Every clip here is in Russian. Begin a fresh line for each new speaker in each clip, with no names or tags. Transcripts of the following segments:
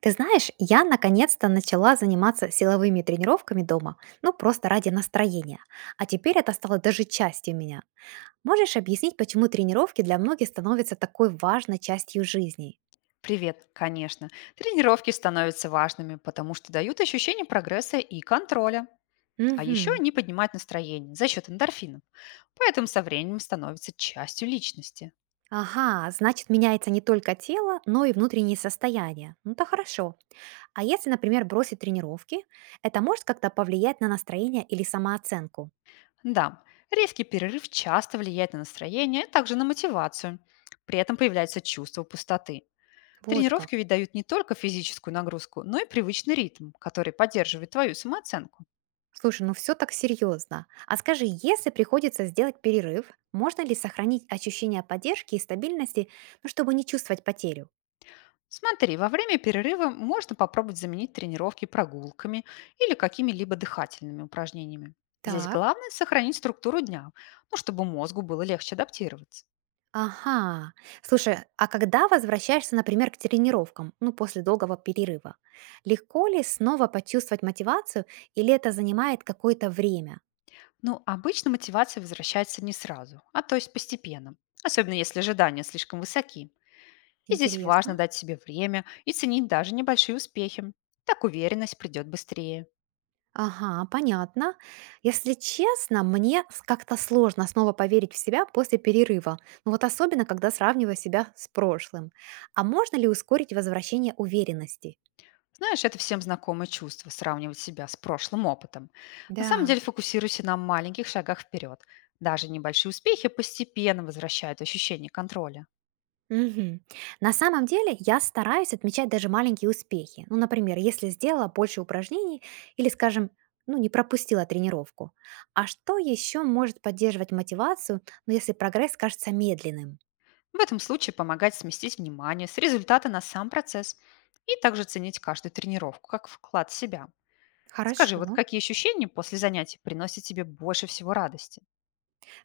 Ты знаешь, я наконец-то начала заниматься силовыми тренировками дома, ну просто ради настроения. А теперь это стало даже частью меня. Можешь объяснить, почему тренировки для многих становятся такой важной частью жизни?
Привет, конечно. Тренировки становятся важными, потому что дают ощущение прогресса и контроля. А еще
Угу.
они поднимают настроение за счет эндорфинов. Поэтому со временем становятся частью личности.
Ага, значит, меняется не только тело, но и внутреннее состояние. Ну то хорошо. А если, например, бросить тренировки, это может как-то повлиять на настроение или самооценку?
Да, резкий перерыв часто влияет на настроение, а также на мотивацию. При этом появляется чувство пустоты.
Вот как.
Тренировки ведь дают не только физическую нагрузку, но и привычный ритм, который поддерживает твою самооценку.
Слушай, ну все так серьезно. А скажи, если приходится сделать перерыв, можно ли сохранить ощущение поддержки и стабильности, ну, чтобы не чувствовать потерю?
Смотри, во время перерыва можно попробовать заменить тренировки прогулками или какими-либо дыхательными упражнениями. Здесь
Так.
главное сохранить структуру дня, ну, чтобы мозгу было легче адаптироваться.
Ага. Слушай, а когда возвращаешься, например, к тренировкам, ну, после долгого перерыва, легко ли снова почувствовать мотивацию или это занимает какое-то время?
Ну, обычно мотивация возвращается не сразу, а то есть постепенно, особенно если ожидания слишком высоки. И здесь важно
Интересно.
дать себе время и ценить даже небольшие успехи. Так уверенность придет быстрее.
Ага, понятно. Если честно, как-то сложно снова поверить в себя после перерыва. Ну вот особенно, когда сравниваю себя с прошлым. А можно ли ускорить возвращение уверенности?
Знаешь, это всем знакомое чувство– сравнивать себя с прошлым опытом. На самом
Да.
деле фокусируйся на маленьких шагах вперед. Даже небольшие успехи постепенно возвращают ощущение контроля.
Мгм. На самом деле я стараюсь отмечать даже маленькие успехи. Ну, например, если сделала больше упражнений или, скажем, ну, не пропустила тренировку. А что еще может поддерживать мотивацию, ну, если прогресс кажется медленным?
В этом случае помогать сместить внимание с результата на сам процесс и также ценить каждую тренировку как вклад в себя. Скажи, вот
Хорошо.
какие ощущения после занятий приносят тебе больше всего радости?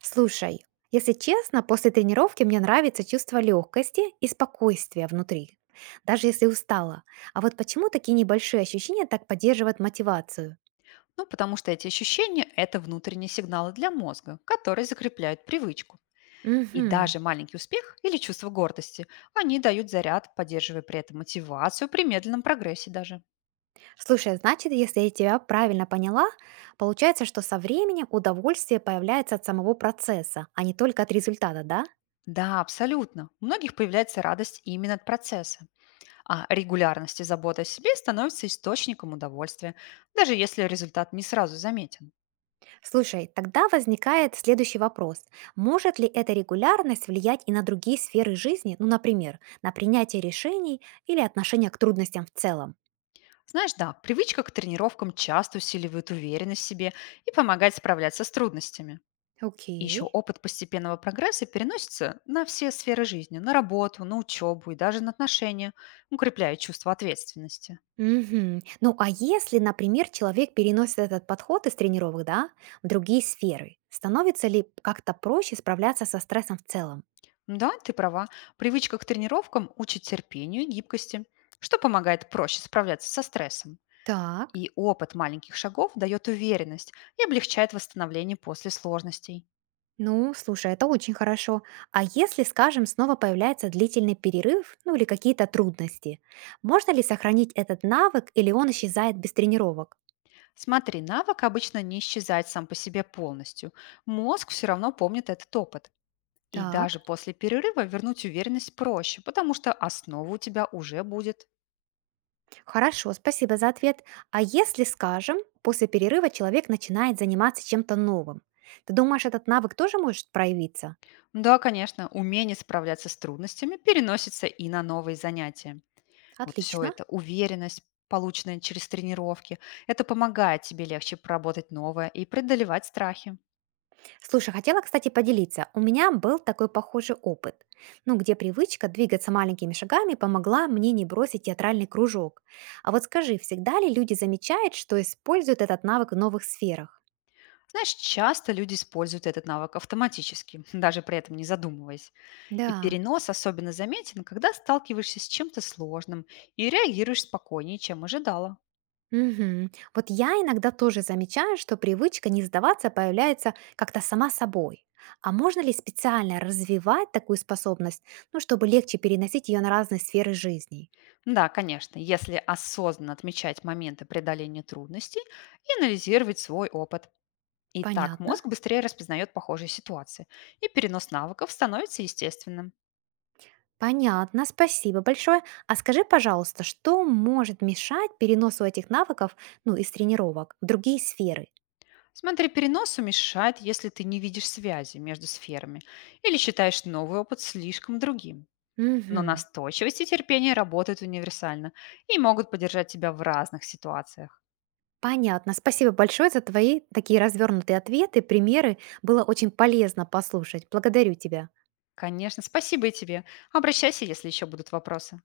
Слушай, если честно, после тренировки мне нравится чувство легкости и спокойствия внутри, даже если устала. А вот почему такие небольшие ощущения так поддерживают мотивацию?
Ну, потому что эти ощущения– это внутренние сигналы для мозга, которые закрепляют привычку. И
Мгм.
даже маленький успех или чувство гордости, они дают заряд, поддерживая при этом мотивацию при медленном прогрессе даже.
Слушай, значит, если я тебя правильно поняла, получается, что со временем удовольствие появляется от самого процесса, а не только от результата, да?
Да, абсолютно. У многих появляется радость именно от процесса. А регулярность и забота о себе становятся источником удовольствия, даже если результат не сразу заметен.
Слушай, тогда возникает следующий вопрос. Может ли эта регулярность влиять и на другие сферы жизни, ну, например, на принятие решений или отношение к трудностям в целом?
Знаешь, да, привычка к тренировкам часто усиливает уверенность в себе и помогает справляться с трудностями. И еще
Окей.
опыт постепенного прогресса переносится на все сферы жизни, на работу, на учебу и даже на отношения, укрепляя чувство ответственности.
Мгм. Ну а если, например, человек переносит этот подход из тренировок, да, в другие сферы, становится ли как-то проще справляться со стрессом в целом?
Да, ты права, привычка к тренировкам учит терпению и гибкости, что помогает проще справляться со стрессом.
Так.
И опыт маленьких шагов дает уверенность и облегчает восстановление после сложностей.
Ну, слушай, это очень хорошо. А если, скажем, снова появляется длительный перерыв, ну или какие-то трудности, можно ли сохранить этот навык или он исчезает без тренировок?
Смотри, навык обычно не исчезает сам по себе полностью. Мозг все равно помнит этот опыт. И
Так,
даже после перерыва вернуть уверенность проще, потому что основа у тебя уже будет.
хорошо, спасибо за ответ. А если, скажем, после перерыва человек начинает заниматься чем-то новым, ты думаешь, этот навык тоже может проявиться?
Да, конечно, умение справляться с трудностями переносится и на новые занятия. Вот все
Отлично.
это, уверенность, полученная через тренировки, это помогает тебе легче проработать новое и преодолевать страхи.
Слушай, хотела, кстати, поделиться. У меня был такой похожий опыт, ну, где привычка двигаться маленькими шагами помогла мне не бросить театральный кружок. А вот скажи, всегда ли люди замечают, что используют этот навык в новых сферах?
Знаешь, часто люди используют этот навык автоматически, даже при этом не задумываясь. И
Да.
перенос особенно заметен, когда сталкиваешься с чем-то сложным и реагируешь спокойнее, чем ожидала.
Мгм. Вот я иногда тоже замечаю, что привычка не сдаваться появляется как-то сама собой. А можно ли специально развивать такую способность, ну, чтобы легче переносить ее на разные сферы жизни?
Да, конечно, если осознанно отмечать моменты преодоления трудностей и анализировать свой опыт. И так
Понятно.
мозг быстрее распознает похожие ситуации, и перенос навыков становится естественным.
Понятно, спасибо большое. А скажи, пожалуйста, что может мешать переносу этих навыков, ну, из тренировок в другие сферы?
Смотри, перенос мешает, если ты не видишь связи между сферами или считаешь новый опыт слишком другим. Но
Мгм.
настойчивость и терпение работают универсально и могут поддержать тебя в разных ситуациях.
Понятно. Спасибо большое за твои такие развернутые ответы, примеры. Было очень полезно послушать. Благодарю тебя.
Конечно, спасибо и тебе. Обращайся, если еще будут вопросы.